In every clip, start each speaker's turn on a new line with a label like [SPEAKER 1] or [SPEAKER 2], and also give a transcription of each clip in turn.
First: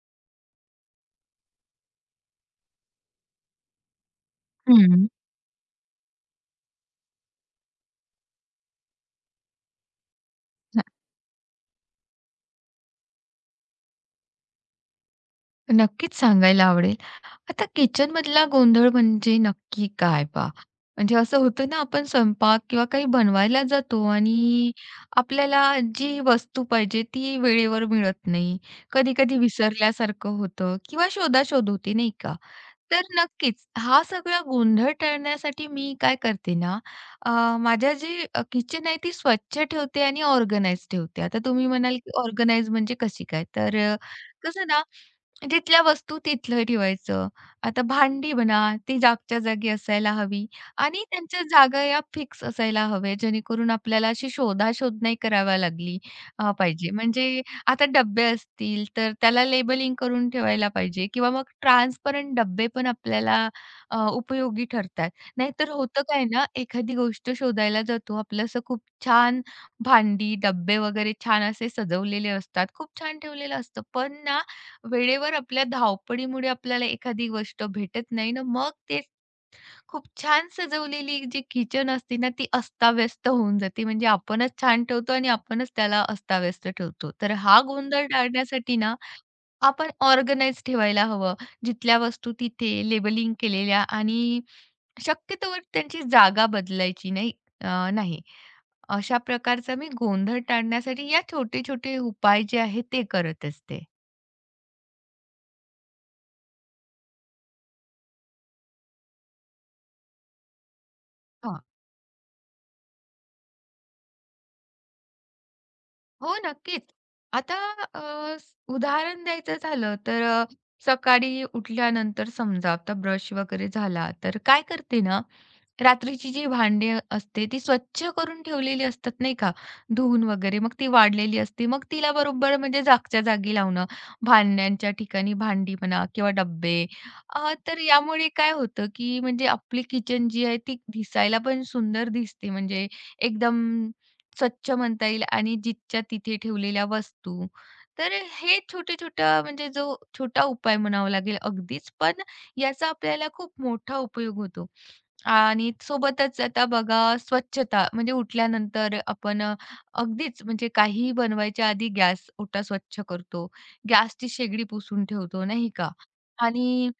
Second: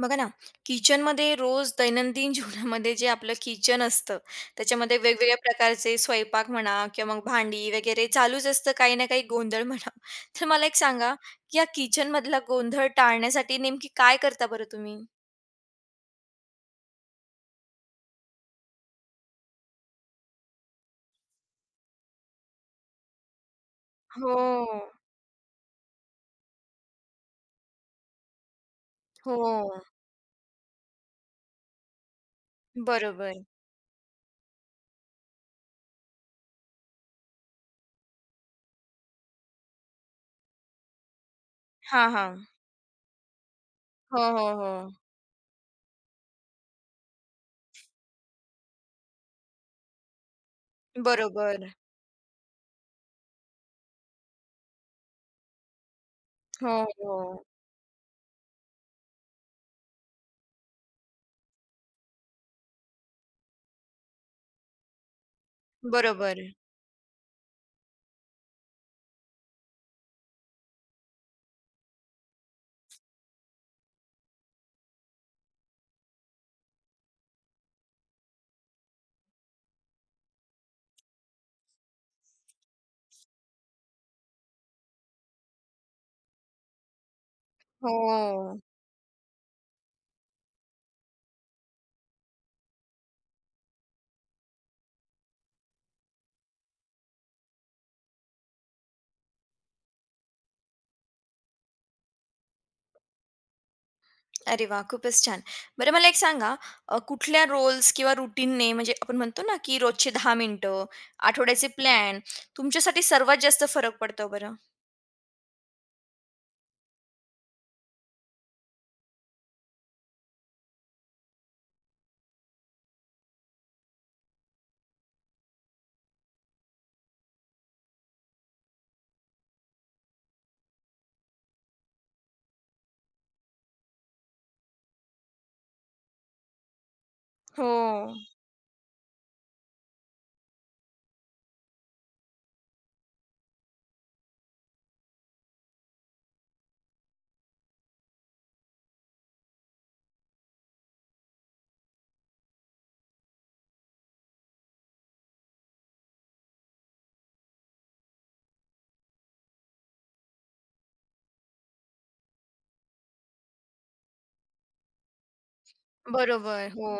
[SPEAKER 1] बघा ना, किचनमध्ये रोज दैनंदिन जीवनामध्ये जे आपलं किचन असतं, त्याच्यामध्ये
[SPEAKER 2] हं.
[SPEAKER 1] वेगवेगळ्या प्रकारचे स्वयंपाक म्हणा किंवा मग भांडी वगैरे चालूच असतं, काही ना काही गोंधळ म्हणा. तर मला एक
[SPEAKER 2] न
[SPEAKER 1] सांगा, या किचनमधला गोंधळ टाळण्यासाठी नेमकी काय करता बरं तुम्ही?
[SPEAKER 2] नक्कीच सांगायला आवडेल. आता किचनमधला गोंधळ म्हणजे नक्की काय बा? म्हणजे असं होतं ना, आपण स्वयंपाक किंवा काही बनवायला जातो
[SPEAKER 1] हो,
[SPEAKER 2] आणि आपल्याला जी वस्तू पाहिजे ती वेळेवर मिळत नाही. कधी-कधी
[SPEAKER 1] हो,
[SPEAKER 2] विसरल्यासारखं होतं किंवा शोधाशोध होते, नाही का? तर
[SPEAKER 1] बरोबर.
[SPEAKER 2] नक्कीच. हा सगळा गोंधळ टाळण्यासाठी मी काय करते ना, अ, माझ्या जी किचन आहे ती स्वच्छ ठेवते आणि ऑर्गनाइज ठेवते. आता तुम्ही म्हणाल,
[SPEAKER 1] हां,
[SPEAKER 2] की
[SPEAKER 1] हां.
[SPEAKER 2] ऑर्गनाइज म्हणजे कशी काय? तर
[SPEAKER 1] हो, हो,
[SPEAKER 2] कसं
[SPEAKER 1] हो.
[SPEAKER 2] ना, जिथल्या वस्तू तिथलं ठेवायचं. आता भांडी म्हणा, ती जागच्या जागी असायला हवी आणि त्यांच्या
[SPEAKER 1] बरोबर.
[SPEAKER 2] जागा या फिक्स असायला हव्या, जेणेकरून आपल्याला अशी शोधाशोध नाही करावी लागली
[SPEAKER 1] हो,
[SPEAKER 2] पाहिजे. म्हणजे
[SPEAKER 1] हो.
[SPEAKER 2] आता डब्बे असतील, तर त्याला लेबलिंग करून ठेवायला पाहिजे किंवा मग ट्रान्सपरंट डब्बे पण आपल्याला उपयोगी ठरतात. नाहीतर होतं काय ना,
[SPEAKER 1] बरोबर.
[SPEAKER 2] एखादी गोष्ट शोधायला जातो, आपलं असं खूप छान भांडी, डब्बे वगैरे छान असे सजवलेले असतात, खूप छान ठेवलेलं असतं. पण ना, वेळेवर आपल्या धावपळीमुळे आपल्याला एखादी गोष्ट भेटत नाही ना, मग ते खूप छान सजवलेली जी किचन असते ना, ती अस्ताव्यस्त होऊन जाते. म्हणजे आपणच छान ठेवतो आणि आपणच त्याला अस्ताव्यस्त ठेवतो. तर हा गोंधळ
[SPEAKER 1] हो.
[SPEAKER 2] टाळण्यासाठी ना, आपण ऑर्गनाइज ठेवायला हवं. जिथल्या वस्तू तिथे लेबलिंग केलेल्या आणि शक्यतोवर त्यांची जागा बदलायची नाही नाही. अशा प्रकारचा मी गोंधळ टाळण्यासाठी या छोटे-छोटे उपाय जे आहेत ते करत असते.
[SPEAKER 1] अरे वाह! खूपच छान. बरं मला एक सांगा, कुठल्या रोल्स किंवा रूटीनने म्हणजे आपण म्हणतो ना, की रोजचे 10 मिनिटं, आठवड्याचे प्लॅन तुमच्यासाठी सर्वात जास्त फरक पडतो बरं?
[SPEAKER 2] हो, नक्कीच. आता अ, उदाहरण द्यायचं झालं तर सकाळी उठल्यानंतर समजा आता ब्रश वगैरे झाला, तर काय करते ना, रात्रीची जी भांडी असते ती स्वच्छ करून ठेवलेली असतात नाही का, धुवून वगैरे. मग ती वाढलेली असते. मग तिला बरोबर म्हणजे जागच्या जागी लावणं, भांड्यांच्या ठिकाणी भांडी म्हणा किंवा डब्बे.
[SPEAKER 1] हो.
[SPEAKER 2] तर यामुळे काय होतं, की म्हणजे आपली किचन जी आहे ती दिसायला पण सुंदर दिसते. म्हणजे एकदम स्वच्छ म्हणता येईल आणि जिथच्या तिथे ठेवलेल्या वस्तू. तर हे छोट्या-छोट्या म्हणजे जो छोटा उपाय म्हणावा लागेल अगदीच, पण याचा आपल्याला खूप मोठा उपयोग होतो. आणि सोबतच आता बघा स्वच्छता म्हणजे उठल्यानंतर आपण अगदीच म्हणजे काहीही बनवायच्या आधी गॅस ओटा स्वच्छ करतो. गॅसची शेगडी पुसून ठेवतो, नाही का?
[SPEAKER 1] बरोबर. हो.
[SPEAKER 2] आणि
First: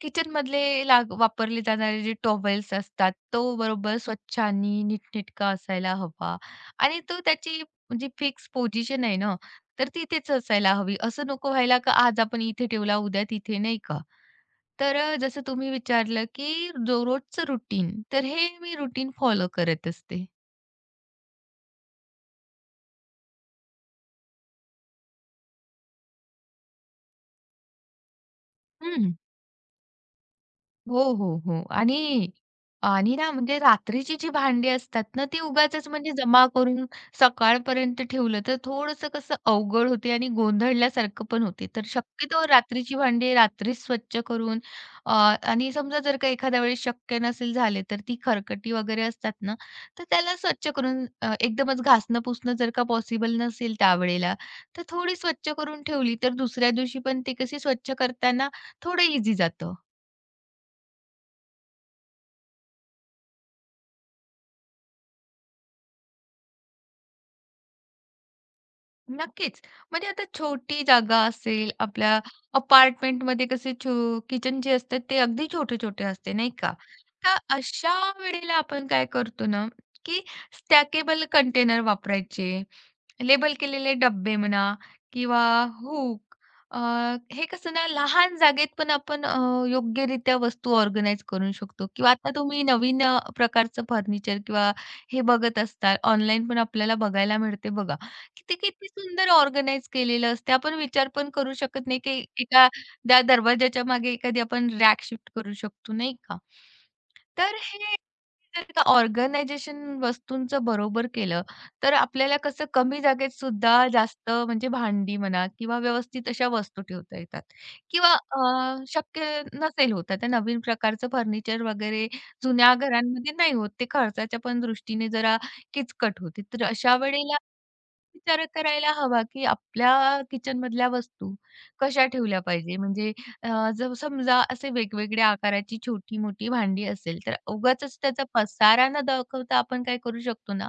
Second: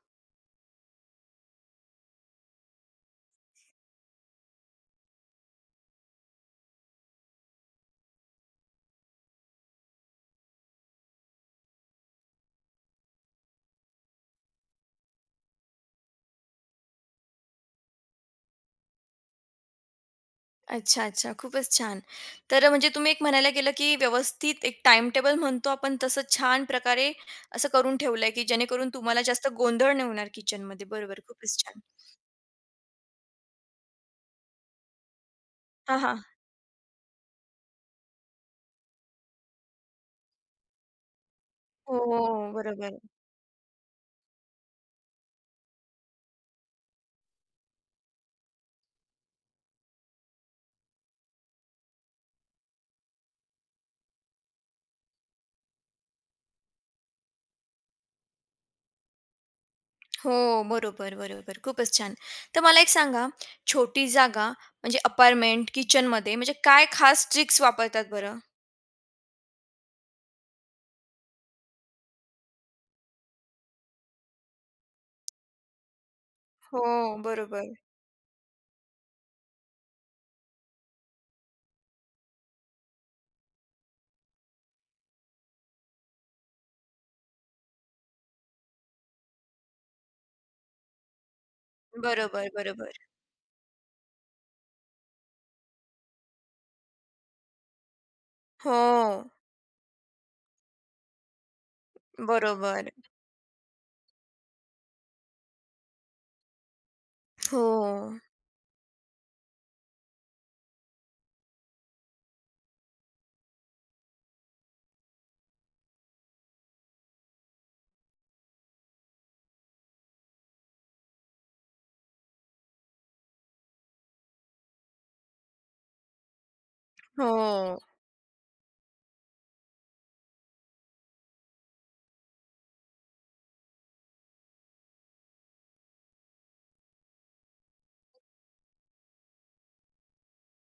[SPEAKER 2] किचनमधले वापरले जाणारे जे टॉवेल्स असतात, तो बरोबर स्वच्छ आणि नीटनेटका असायला हवा. आणि तो त्याची जी फिक्स पोझिशन आहे ना, तर ती तिथेच असायला हवी. असं नको व्हायला का आज आपण इथे ठेवला, उद्या तिथे, नाही का? तर जसं तुम्ही विचारलं, की जो रोजचं रुटीन, तर हे मी रुटीन फॉलो करत असते.
[SPEAKER 1] अच्छा, अच्छा. खूपच छान. तर म्हणजे तुम्ही एक म्हणायला गेलं, की व्यवस्थित एक टाइम टेबल म्हणतो आपण तसं छान प्रकारे असं करून ठेवलंय, की जेणेकरून
[SPEAKER 2] हं.
[SPEAKER 1] तुम्हाला जास्त गोंधळ नाही होणार किचनमध्ये.
[SPEAKER 2] हो,
[SPEAKER 1] बरोबर.
[SPEAKER 2] हो,
[SPEAKER 1] खूपच
[SPEAKER 2] हो.
[SPEAKER 1] छान.
[SPEAKER 2] आणि आणि ना म्हणजे रात्रीची जी भांडी असतात ना, ती उगाचच
[SPEAKER 1] हां,
[SPEAKER 2] म्हणजे
[SPEAKER 1] हां.
[SPEAKER 2] जमा करून सकाळपर्यंत ठेवलं तर थोडंसं कसं अवघड होते आणि गोंधळल्यासारखं पण होते. तर शक्यतो
[SPEAKER 1] हो,
[SPEAKER 2] रात्रीची
[SPEAKER 1] बरोबर.
[SPEAKER 2] भांडी रात्रीच स्वच्छ करून आणि समजा जर का एखाद्या वेळेस शक्य नसेल झाले, तर ती खरकटी वगैरे असतात ना, तर त्याला स्वच्छ करून एकदमच घासणं-पुसणं जर का पॉसिबल नसेल त्यावेळेला, तर थोडी स्वच्छ करून ठेवली तर दुसऱ्या दिवशी पण ती कशी स्वच्छ करताना थोडं इझी जातं.
[SPEAKER 1] हो, बरोबर, बरोबर. खूपच छान. तर मला एक सांगा, छोटी जागा म्हणजे अपार्टमेंट, किचनमध्ये म्हणजे काय खास ट्रिक्स वापरतात बरं?
[SPEAKER 2] नक्कीच. म्हणजे आता छोटी जागा असेल, आपल्या अपार्टमेंटमध्ये कसे किचन जे असतात ते अगदी छोटे-छोटे असते, नाही का?
[SPEAKER 1] हो,
[SPEAKER 2] तर
[SPEAKER 1] बरोबर.
[SPEAKER 2] अशा वेळेला आपण काय करतो ना, की स्टॅकेबल कंटेनर वापरायचे. लेबल केलेले डब्बे म्हणा किंवा हूक अ, हे कसं ना लहान जागेत पण आपण योग्यरित्या वस्तू ऑर्गनाइज करू शकतो किंवा आता
[SPEAKER 1] बरोबर,
[SPEAKER 2] तुम्ही
[SPEAKER 1] बरोबर.
[SPEAKER 2] नवीन प्रकारचं फर्निचर किंवा हे बघत असताल, ऑनलाईन पण आपल्याला बघायला मिळते बघा. की ते किती
[SPEAKER 1] हो,
[SPEAKER 2] सुंदर ऑर्गनाइज केलेलं असते. आपण विचार पण करू शकत नाही, की एका
[SPEAKER 1] बरोबर.
[SPEAKER 2] त्या दरवाजाच्या मागे एखादी आपण रॅक शिफ्ट करू शकतो, नाही का? तर हे
[SPEAKER 1] हो,
[SPEAKER 2] जर का ऑर्गनायझेशन वस्तूंचं बरोबर केलं, तर आपल्याला कसं कमी जागेत सुद्धा जास्त म्हणजे भांडी म्हणा किंवा व्यवस्थित अशा वस्तू ठेवता येतात किंवा शक्य नसेल होत आता नवीन प्रकारचं फर्निचर वगैरे जुन्या घरांमध्ये नाही होत. ते खर्चाच्या पण दृष्टीने जरा किचकट होते. तर अशा वेळेला
[SPEAKER 1] हो.
[SPEAKER 2] विचार करायला हवा, की आपल्या किचनमधल्या वस्तू कशा ठेवल्या पाहिजे? म्हणजे जर समजा असे वेगवेगळ्या आकाराची छोटी-मोठी भांडी असेल, तर उगाचच त्याचा पसारा न दाखवता आपण काय करू शकतो ना,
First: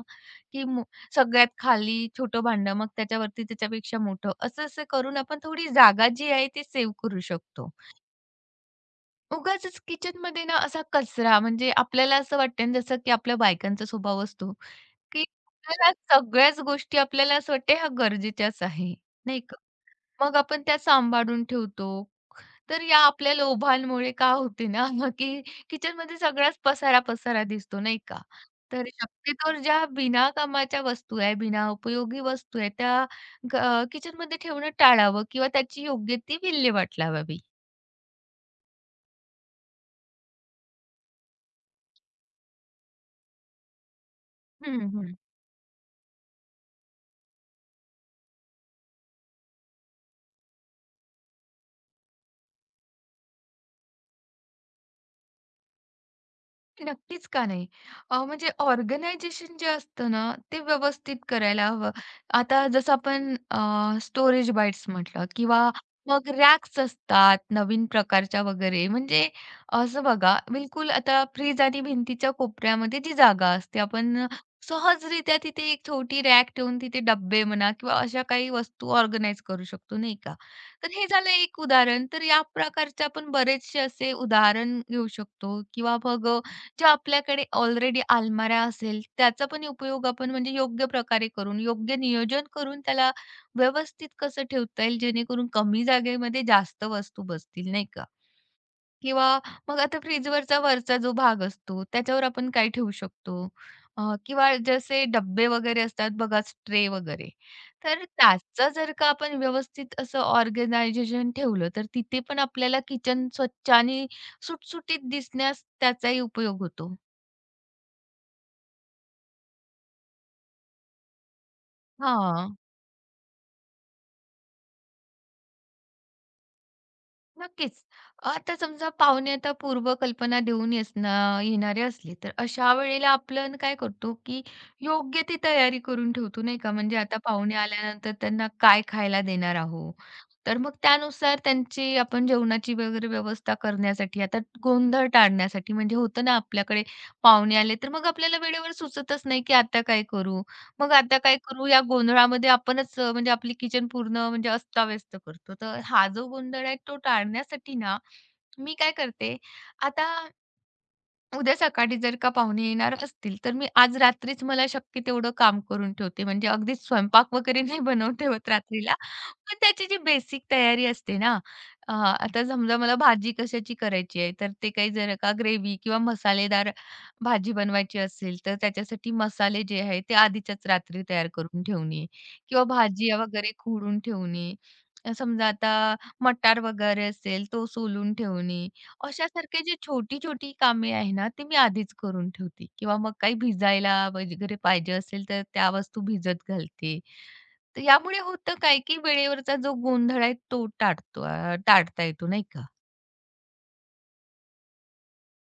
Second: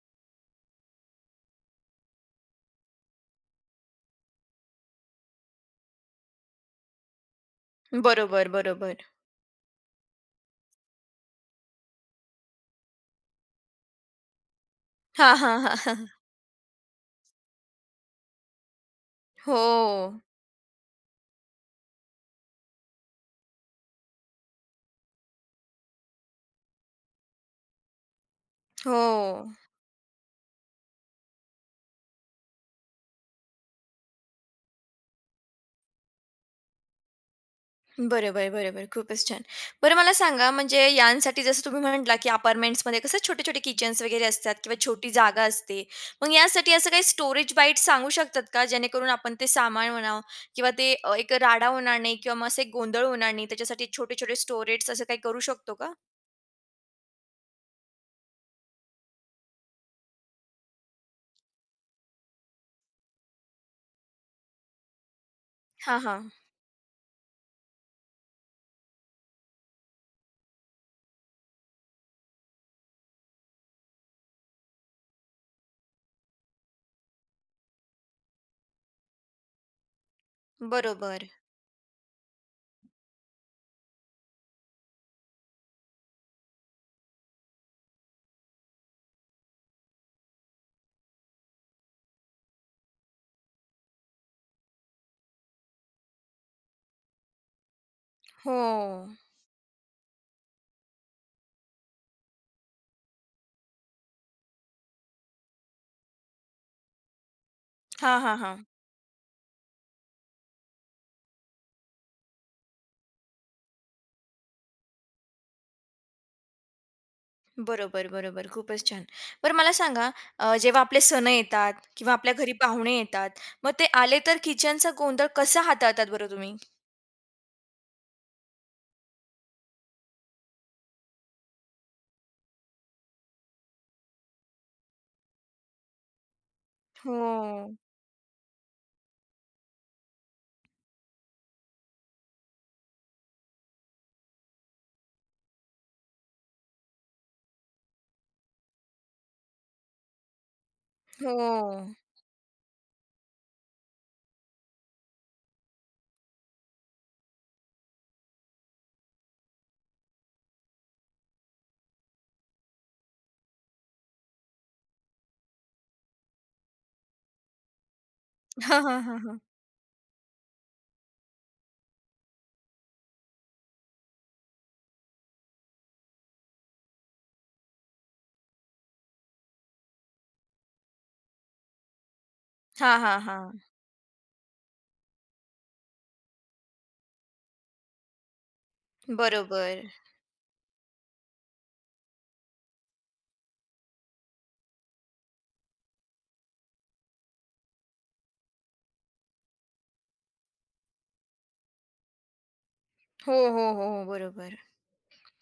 [SPEAKER 2] की सगळ्यात खाली छोटं भांडं, मग त्याच्यावरती त्याच्यापेक्षा मोठं, असं-असं करून आपण थोडी जागा जी आहे ती सेव्ह करू शकतो.
[SPEAKER 1] बरोबर, बरोबर.
[SPEAKER 2] उगाचच किचनमध्ये ना असा कचरा म्हणजे आपल्याला असं वाटतं ना जसं की आपल्या बायकांचा स्वभाव असतो, की
[SPEAKER 1] हा हा
[SPEAKER 2] आपल्याला
[SPEAKER 1] हां.
[SPEAKER 2] सगळ्याच गोष्टी आपल्याला असं वाटते ह्या गरजेच्याच आहे, नाही का?
[SPEAKER 1] हो,
[SPEAKER 2] मग आपण त्या सांभाळून ठेवतो. तर या आपल्या लोभांमुळे का होते ना की किचनमध्ये सगळाच पसारा-पसारा दिसतो, नाही का? तर
[SPEAKER 1] हो.
[SPEAKER 2] शक्यतोवर ज्या बिना कामाच्या वस्तू आहे, बिना उपयोगी वस्तू आहे त्या ग किचनमध्ये ठेवणं टाळावं किंवा त्याची योग्य ती विल्हेवाट लावावी.
[SPEAKER 1] बरोबर, बरोबर. खूपच छान. बरं मला सांगा म्हणजे यांसाठी जसं तुम्ही म्हटला, की अपार्टमेंट्समध्ये कसं छोटे-छोटे किचन्स वगैरे असतात किंवा
[SPEAKER 2] हं,
[SPEAKER 1] छोटी
[SPEAKER 2] हं.
[SPEAKER 1] जागा असते. मग यासाठी असं काही स्टोरेज बाईट सांगू शकतात का? जेणेकरून आपण ते सामान म्हणा किंवा ते एक राडा होणार नाही किंवा मग असे गोंधळ होणार नाही. त्याच्यासाठी छोटे-छोटे स्टोरेज असं काही करू शकतो का?
[SPEAKER 2] नक्कीच का नाही. म्हणजे ऑर्गनायझेशन जे असतं ना, ते व्यवस्थित करायला हवं. आता जसं आपण स्टोरेज बाईट्स म्हटलं किंवा
[SPEAKER 1] हां, हां.
[SPEAKER 2] मग रॅक्स असतात नवीन प्रकारच्या वगैरे. म्हणजे असं बघा बिलकुल आता फ्रिज आणि भिंतीच्या कोपऱ्यामध्ये जी जागा असते आपण सहजरित्या तिथे एक छोटी रॅक ठेवून तिथे डब्बे म्हणा किंवा अशा काही वस्तू ऑर्गनाइज करू शकतो, नाही का? तर हे
[SPEAKER 1] बरोबर.
[SPEAKER 2] झालं एक उदाहरण. तर या प्रकारचे आपण बरेचसे असे उदाहरण घेऊ शकतो किंवा मग ज्या आपल्याकडे ऑलरेडी अलमाऱ्या असेल, त्याचा पण उपयोग आपण म्हणजे योग्य प्रकारे करून, योग्य नियोजन करून त्याला व्यवस्थित कसं ठेवता येईल, जेणेकरून कमी जागेमध्ये जास्त वस्तू बसतील, नाही का?
[SPEAKER 1] हो.
[SPEAKER 2] किंवा मग आता फ्रीजवरचा वरचा जो भाग असतो, त्याच्यावर आपण काय ठेवू शकतो? किंवा जसे डब्बे वगैरे असतात बघा, ट्रे वगैरे, तर
[SPEAKER 1] हां, हां, हां.
[SPEAKER 2] त्याचं जर का आपण व्यवस्थित असं ऑर्गनायझेशन ठेवलं, तर तिथे पण आपल्याला किचन स्वच्छ आणि सुटसुटीत दिसण्यास त्याचाही उपयोग होतो.
[SPEAKER 1] बरोबर, बरोबर. खूपच छान. बरं मला सांगा जेव्हा आपले सण येतात किंवा आपल्या
[SPEAKER 2] हां,
[SPEAKER 1] घरी पाहुणे येतात, मग ते आले तर किचनचा गोंधळ कसा हाताळतात बरं तुम्ही?
[SPEAKER 2] नक्कीच. आता समजा पाहुणे आता पूर्वकल्पना देऊन येणारे असले, तर अशा वेळेला आपण काय करतो, की योग्य ती तयारी करून ठेवतो, नाही का. म्हणजे आता पाहुणे
[SPEAKER 1] हो,
[SPEAKER 2] आल्यानंतर त्यांना काय खायला देणार आहोत, तर मग त्यानुसार त्यांची आपण जेवणाची वगैरे व्यवस्था करण्यासाठी, आता गोंधळ टाळण्यासाठी म्हणजे होतं ना आपल्याकडे पाहुणे आले, तर मग आपल्याला वेळेवर सुचतच नाही, की आता काय करू. मग आता काय
[SPEAKER 1] हो.
[SPEAKER 2] करू या गोंधळामध्ये आपणच म्हणजे आपली किचन पूर्ण म्हणजे अस्ताव्यस्त करतो. तर हा जो गोंधळ आहे तो टाळण्यासाठी ना, मी काय करते, आता उद्या सकाळी जर का पाहुणे येणार असतील, तर मी आज रात्रीच मला शक्य तेवढं काम करून ठेवते. म्हणजे अगदीच स्वयंपाक वगैरे नाही बनवून ठेवत
[SPEAKER 1] हां,
[SPEAKER 2] रात्रीला.
[SPEAKER 1] हां, हां, हां.
[SPEAKER 2] पण त्याची जी बेसिक तयारी असते ना, आता समजा मला भाजी कशाची करायची आहे, तर ते काही जर का ग्रेव्ही किंवा मसालेदार भाजी बनवायची असेल, तर त्याच्यासाठी मसाले जे आहे ते आधीच्याच रात्री तयार करून ठेवणे किंवा
[SPEAKER 1] हां,
[SPEAKER 2] भाजी
[SPEAKER 1] हां,
[SPEAKER 2] वगैरे
[SPEAKER 1] हां.
[SPEAKER 2] खोडून ठेवणे. समजा आता मटार वगैरे असेल, तो सोलून ठेवणे अशासारखे जे
[SPEAKER 1] बरोबर.
[SPEAKER 2] छोटी-छोटी कामे आहे ना, ती मी आधीच करून ठेवते किंवा मग काही भिजायला वगैरे पाहिजे असेल, तर त्या वस्तू भिजत घालते. तर यामुळे होतं काय, की वेळेवरचा जो गोंधळ आहे तो टाळता येतो नाही का?
[SPEAKER 1] हो, हो, हो, हो. बरोबर.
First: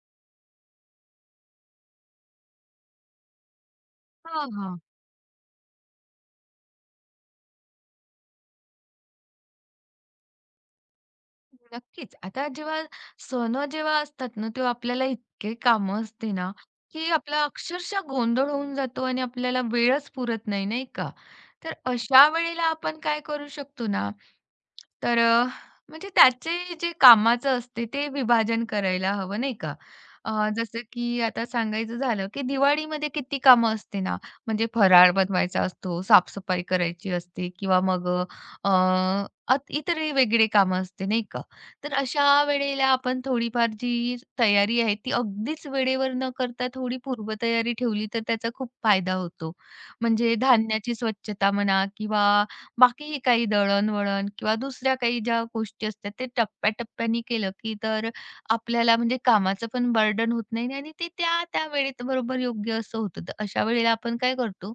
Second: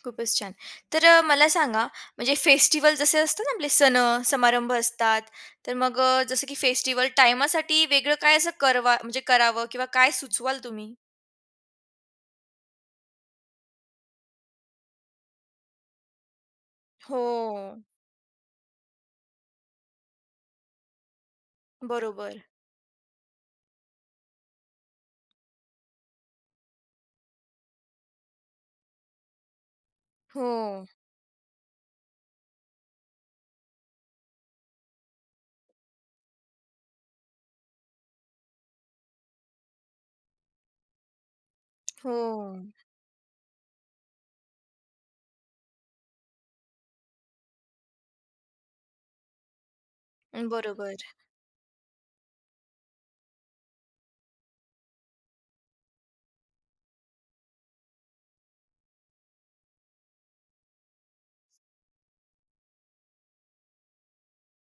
[SPEAKER 1] खूपच छान. तर मला सांगा म्हणजे फेस्टिव्हल जसे असतात ना आपले सण,
[SPEAKER 2] हा
[SPEAKER 1] समारंभ असतात, तर मग जसं की फेस्टिव्हल टाईमासाठी वेगळं काय असं करवा म्हणजे करावं किंवा काय सुचवाल तुम्ही?
[SPEAKER 2] नक्कीच. आता सण जेव्हा असतात ना, तेव्हा आपल्याला इतके कामं असते ना, की
[SPEAKER 1] हो.
[SPEAKER 2] आपला अक्षरशः गोंधळ होऊन जातो आणि आपल्याला वेळच पुरत नाही, नाही का? तर अशा
[SPEAKER 1] बरोबर.
[SPEAKER 2] वेळेला आपण काय करू शकतो ना, तर म्हणजे त्याचे जे कामाचं असते ते विभाजन करायला हवं, नाही का? जसं
[SPEAKER 1] हो.
[SPEAKER 2] की आता सांगायचं झालं, की दिवाळीमध्ये किती कामं असते ना, म्हणजे फराळ बनवायचा असतो, साफसफाई करायची असते किंवा मग अ, अ, इतरही वेगळी कामं असते, नाही का? तर
[SPEAKER 1] हो.
[SPEAKER 2] अशा वेळेला आपण थोडीफार जी तयारी आहे ती अगदीच वेळेवर न करता थोडी पूर्वतयारी ठेवली तर त्याचा खूप फायदा होतो. म्हणजे
[SPEAKER 1] बरोबर,
[SPEAKER 2] धान्याची स्वच्छता म्हणा किंवा बाकीही काही दळणवळण किंवा दुसऱ्या काही ज्या गोष्टी असतात ते टप्प्याटप्प्याने केलं की तर आपल्याला म्हणजे कामाचं पण बर्डन होत नाही आणि ते त्या त्या वेळेत बरोबर योग्य असं होतं. तर अशा वेळेला आपण काय करतो,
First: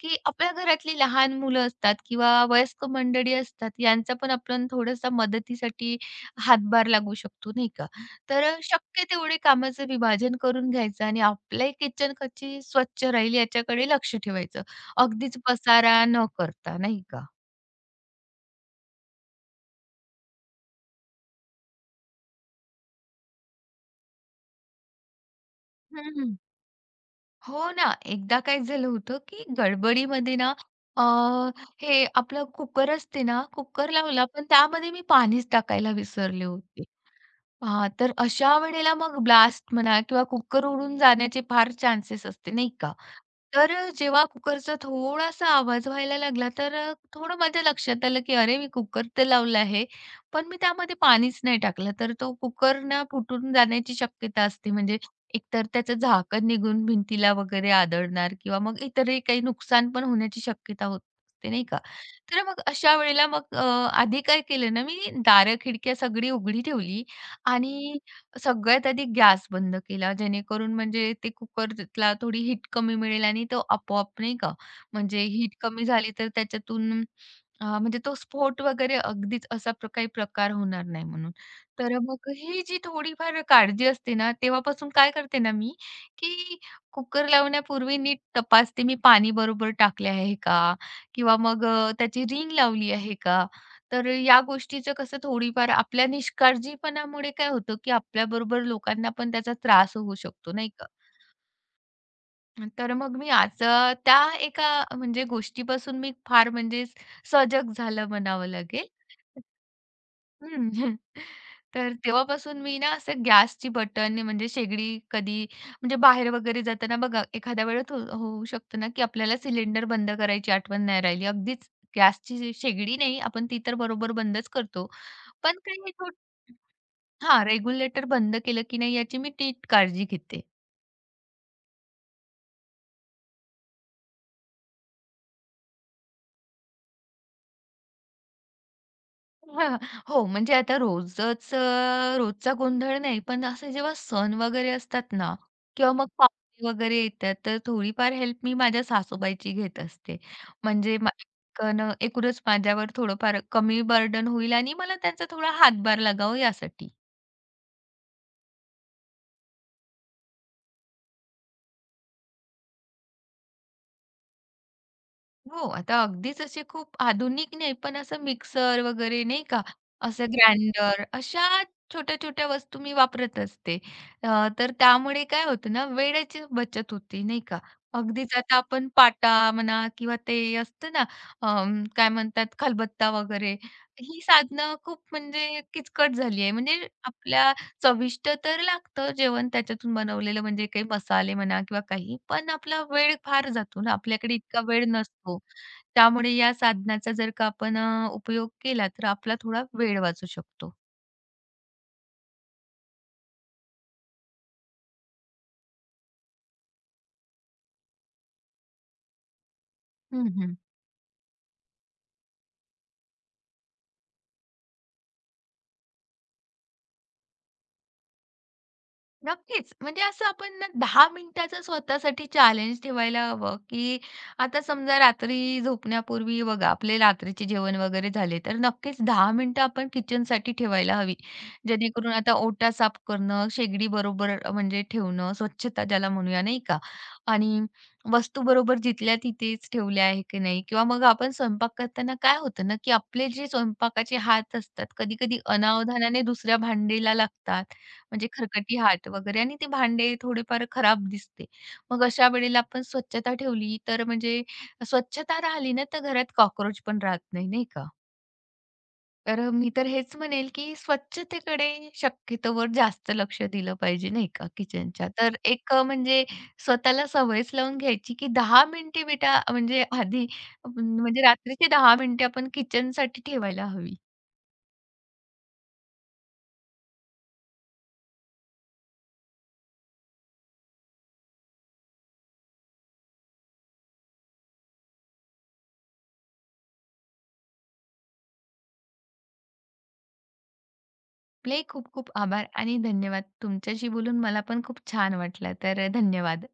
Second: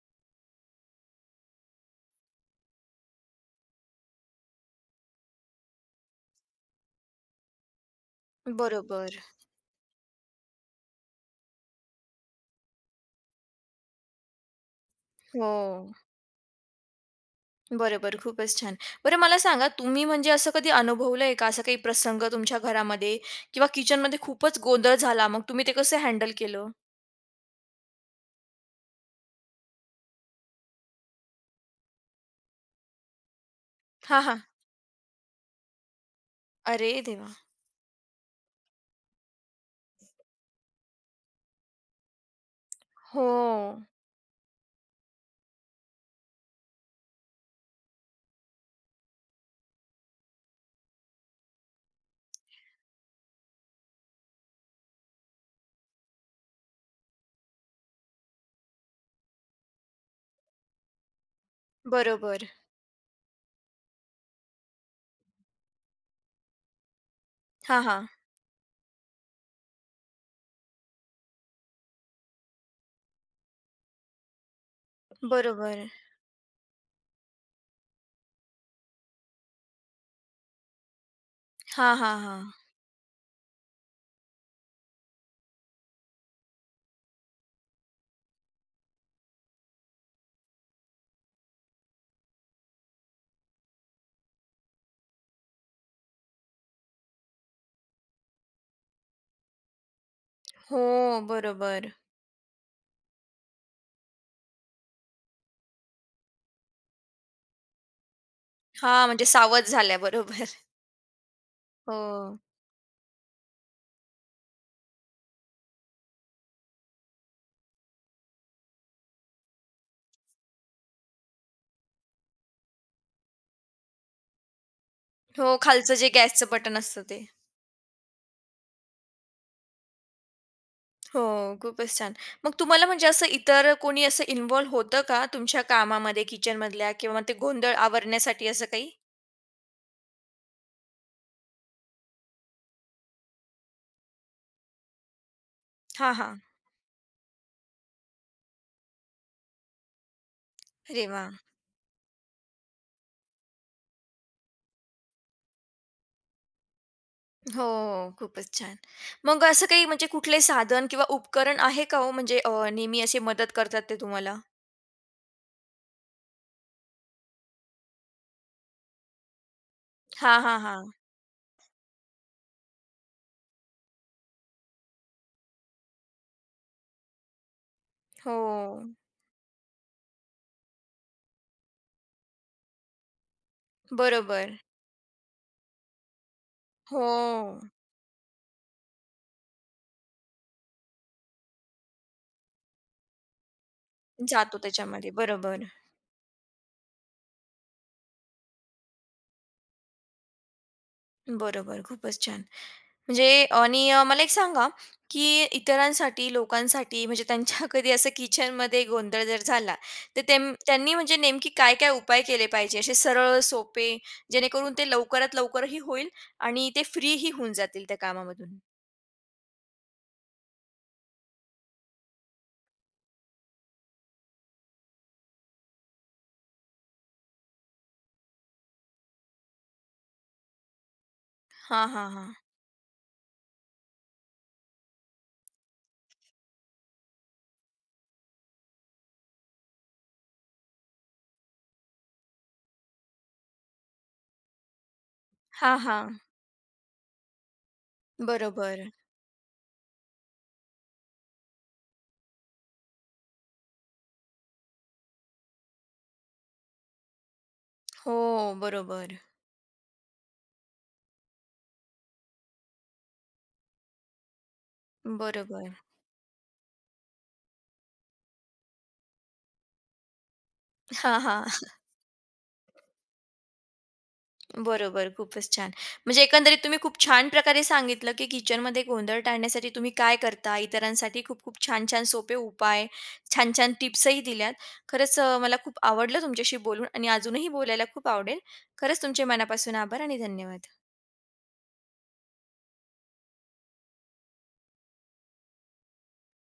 [SPEAKER 2] की आपल्या घरातली लहान मुलं असतात किंवा वयस्क मंडळी असतात यांचा पण आपण थोडासा मदतीसाठी हातभार लागू शकतो, नाही का? तर शक्य
[SPEAKER 1] बरोबर.
[SPEAKER 2] तेवढे कामाचं विभाजन करून घ्यायचं आणि आपली किचन कशी स्वच्छ राहील याच्याकडे लक्ष ठेवायचं. अगदीच
[SPEAKER 1] हो,
[SPEAKER 2] पसारा न करता, नाही का?
[SPEAKER 1] बरोबर. खूपच छान. बरं मला सांगा तुम्ही म्हणजे असं कधी अनुभवलंय का असा काही प्रसंग तुमच्या घरामध्ये किंवा किचनमध्ये खूपच गोंधळ झाला मग तुम्ही ते कसं हँडल
[SPEAKER 2] हम्म.
[SPEAKER 1] केलं?
[SPEAKER 2] हो ना, एकदा काय झालं होतं, की गडबडीमध्ये ना अ, हे आपलं कुकर असते ना, कुकर
[SPEAKER 1] हां,
[SPEAKER 2] लावला
[SPEAKER 1] हां.
[SPEAKER 2] पण त्यामध्ये मी पाणीच टाकायला विसरले होते.
[SPEAKER 1] अरे देवा!
[SPEAKER 2] हां, तर अशा वेळेला मग ब्लास्ट म्हणा किंवा कुकर उडून जाण्याचे फार चान्सेस असते, नाही का?
[SPEAKER 1] हो,
[SPEAKER 2] तर जेव्हा कुकरचा थोडासा आवाज व्हायला लागला, तर थोडं माझ्या लक्षात आलं, की अरे मी कुकर तर लावला आहे, पण मी त्यामध्ये पाणीच नाही टाकलं. तर तो कुकर ना फुटून जाण्याची शक्यता असते म्हणजे एकतर त्याचं झाकण निघून भिंतीला वगैरे आदळणार किंवा मग इतरही काही नुकसान पण होण्याची शक्यता होत असते नाही का? तर
[SPEAKER 1] बरोबर.
[SPEAKER 2] मग अशा वेळेला आधी काय केलं ना मी दारं, खिडक्या सगळी उघडी ठेवली
[SPEAKER 1] हां,
[SPEAKER 2] आणि
[SPEAKER 1] हां.
[SPEAKER 2] सगळ्यात आधी गॅस बंद केला. जेणेकरून म्हणजे ते कुकरला थोडी हीट कमी मिळेल आणि तो आपोआप नाही का म्हणजे हीट कमी
[SPEAKER 1] बरोबर.
[SPEAKER 2] झाली तर त्याच्यातून म्हणजे तो स्फोट वगैरे अगदीच असा काही प्रकार होणार नाही म्हणून.
[SPEAKER 1] हां,
[SPEAKER 2] तर
[SPEAKER 1] हां,
[SPEAKER 2] मग
[SPEAKER 1] हां.
[SPEAKER 2] ही जी थोडीफार काळजी असते ना, तेव्हापासून काय करते ना मी, की कुकर लावण्यापूर्वी नीट तपासते मी पाणी बरोबर टाकले आहे का? किंवा मग त्याची रिंग लावली आहे का? तर या गोष्टीचं कसं थोडीफार आपल्या निष्काळजीपणामुळे काय होतं, की आपल्याबरोबर लोकांना पण त्याचा त्रास होऊ शकतो, नाही
[SPEAKER 1] हो,
[SPEAKER 2] का?
[SPEAKER 1] बरोबर.
[SPEAKER 2] तर मग मी आज त्या एका म्हणजे गोष्टीपासून मी फार म्हणजे सजग झालं म्हणावं लागेल.
[SPEAKER 1] हां, म्हणजे सावध झाल्या बरोबर.
[SPEAKER 2] हं. तर
[SPEAKER 1] हो.
[SPEAKER 2] तेव्हापासून मी ना असं गॅसची बटन म्हणजे शेगडी कधी म्हणजे बाहेर वगैरे जाताना बघा एखाद्या वेळेत हो होऊ शकतं ना, की आपल्याला सिलेंडर बंद करायची आठवण नाही राहिली. अगदीच गॅसची जी शेगडी नाही, आपण ती तर बरोबर बंदच करतो.
[SPEAKER 1] हो,
[SPEAKER 2] पण काही हे
[SPEAKER 1] खालचं जे गॅसचं बटन असतं ते.
[SPEAKER 2] हां, रेग्युलेटर बंद केलं की नाही याची मी नीट काळजी घेते.
[SPEAKER 1] हो, खूपच छान. मग तुम्हाला म्हणजे असं इतर कोणी असं इन्व्हॉल्व होतं का तुमच्या कामामध्ये किचनमधल्या किंवा मग ते गोंधळ आवरण्यासाठी असं काही?
[SPEAKER 2] हां. हो, म्हणजे आता रोजचा गोंधळ नाही, पण असं जेव्हा सण वगैरे असतात ना किंवा मग
[SPEAKER 1] हां, हां.
[SPEAKER 2] पाहुणे वगैरे येतात, तर थोडीफार हेल्प मी माझ्या सासूबाईची घेत असते. म्हणजे
[SPEAKER 1] अरे वाह!
[SPEAKER 2] एकूणच माझ्यावर थोडंफार कमी बर्डन होईल आणि मला त्यांचा थोडा हातभार लागावा यासाठी.
[SPEAKER 1] हो, हो. खूपच छान. मग असं काही म्हणजे कुठले साधन किंवा उपकरण आहे का हो म्हणजे नेहमी अशी मदत करतात ते तुम्हाला?
[SPEAKER 2] हो, आता अगदीच असे खूप आधुनिक नाही, पण असं मिक्सर वगैरे नाही का, असं
[SPEAKER 1] हां, हां, हां.
[SPEAKER 2] ग्राइंडर अशा छोट्या-छोट्या वस्तू मी वापरत असते. अ, तर त्यामुळे काय होतं ना, वेळेची बचत होती नाही का. अगदीच
[SPEAKER 1] हो,
[SPEAKER 2] आता आपण पाटा म्हणा किंवा ते असतं ना, काय म्हणतात खलबत्ता वगैरे, ही
[SPEAKER 1] बरोबर.
[SPEAKER 2] साधनं खूप म्हणजे किचकट झाली आहे. म्हणजे
[SPEAKER 1] हो,
[SPEAKER 2] आपल्या चविष्ट तर लागतं जेवण त्याच्यातून बनवलेलं म्हणजे काही मसाले म्हणा किंवा काही. पण आपला वेळ फार जातो ना, आपल्याकडे
[SPEAKER 1] जातो
[SPEAKER 2] इतका वेळ
[SPEAKER 1] त्याच्यामध्ये.
[SPEAKER 2] नसतो.
[SPEAKER 1] बरोबर,
[SPEAKER 2] त्यामुळे या साधनाचा जर का आपण उपयोग केला तर आपला थोडा वेळ वाचू शकतो.
[SPEAKER 1] बरोबर. खूपच छान. म्हणजे आणि मला एक सांगा, की इतरांसाठी, लोकांसाठी म्हणजे त्यांच्या कधी असं किचनमध्ये गोंधळ जर झाला, तर
[SPEAKER 2] हं,
[SPEAKER 1] तेम
[SPEAKER 2] हं.
[SPEAKER 1] त्यांनी म्हणजे नेमकी काय-काय उपाय केले पाहिजे? असे सरळ, सोपे, जेणेकरून ते लवकरात लवकरही होईल आणि ते फ्रीही होऊन जातील त्या कामामधून.
[SPEAKER 2] नक्कीच. म्हणजे असं आपण ना 10 मिनिटाचं स्वतःसाठी चॅलेंज ठेवायला हवं, की आता समजा रात्री झोपण्यापूर्वी बघा आपले रात्रीचे जेवण वगैरे झाले, तर नक्कीच 10 मिनिटं आपण किचनसाठी ठेवायला हवी.
[SPEAKER 1] हां, हां,
[SPEAKER 2] जेणेकरून आता
[SPEAKER 1] हां.
[SPEAKER 2] ओटा साफ करणं, शेगडी बरोबर म्हणजे ठेवणं, स्वच्छता ज्याला म्हणूया नाही का? आणि वस्तू बरोबर जिथल्या तिथेच ठेवल्या आहे की नाही? किंवा मग आपण स्वयंपाक करताना काय होतं ना, की आपले जे स्वयंपाकाचे हात असतात, कधी-कधी
[SPEAKER 1] हां, हां.
[SPEAKER 2] अनावधानाने दुसऱ्या भांडीला लागतात. म्हणजे खरकटी
[SPEAKER 1] बरोबर.
[SPEAKER 2] हात वगैरे आणि ते भांडे थोडेफार खराब दिसते. मग अशा वेळेला आपण स्वच्छता ठेवली तर म्हणजे स्वच्छता राहिली ना, तर घरात कॉकरोच पण राहत नाही, नाही का?
[SPEAKER 1] हो, बरोबर.
[SPEAKER 2] तर मी तर हेच म्हणेल, की स्वच्छतेकडे शक्यतोवर जास्त लक्ष दिलं पाहिजे, नाही का, किचनच्या. तर
[SPEAKER 1] बरोबर.
[SPEAKER 2] एक म्हणजे स्वतःला सवयच लावून घ्यायची, की 10 मिनिटे बेटा म्हणजे आधी
[SPEAKER 1] हां,
[SPEAKER 2] म्हणजे
[SPEAKER 1] हां.
[SPEAKER 2] रात्रीची 10 मिनिटे आपण किचनसाठी ठेवायला हवी.
[SPEAKER 1] बरोबर. खूपच छान. म्हणजे एकंदरीत तुम्ही खूप छान प्रकारे सांगितलं, की किचनमध्ये गोंधळ टाळण्यासाठी तुम्ही काय करता? इतरांसाठी खूप-खूप छान-छान सोपे उपाय, छान-छान टिप्सही दिल्यात. खरंच मला खूप आवडलं तुमच्याशी बोलून आणि अजूनही बोलायला खूप आवडेल. खरंच तुमचे मनापासून आभार आणि धन्यवाद.
[SPEAKER 2] आपले खूप खूप आभार आणि धन्यवाद. तुमच्याशी बोलून मला पण खूप छान वाटलं. तर धन्यवाद.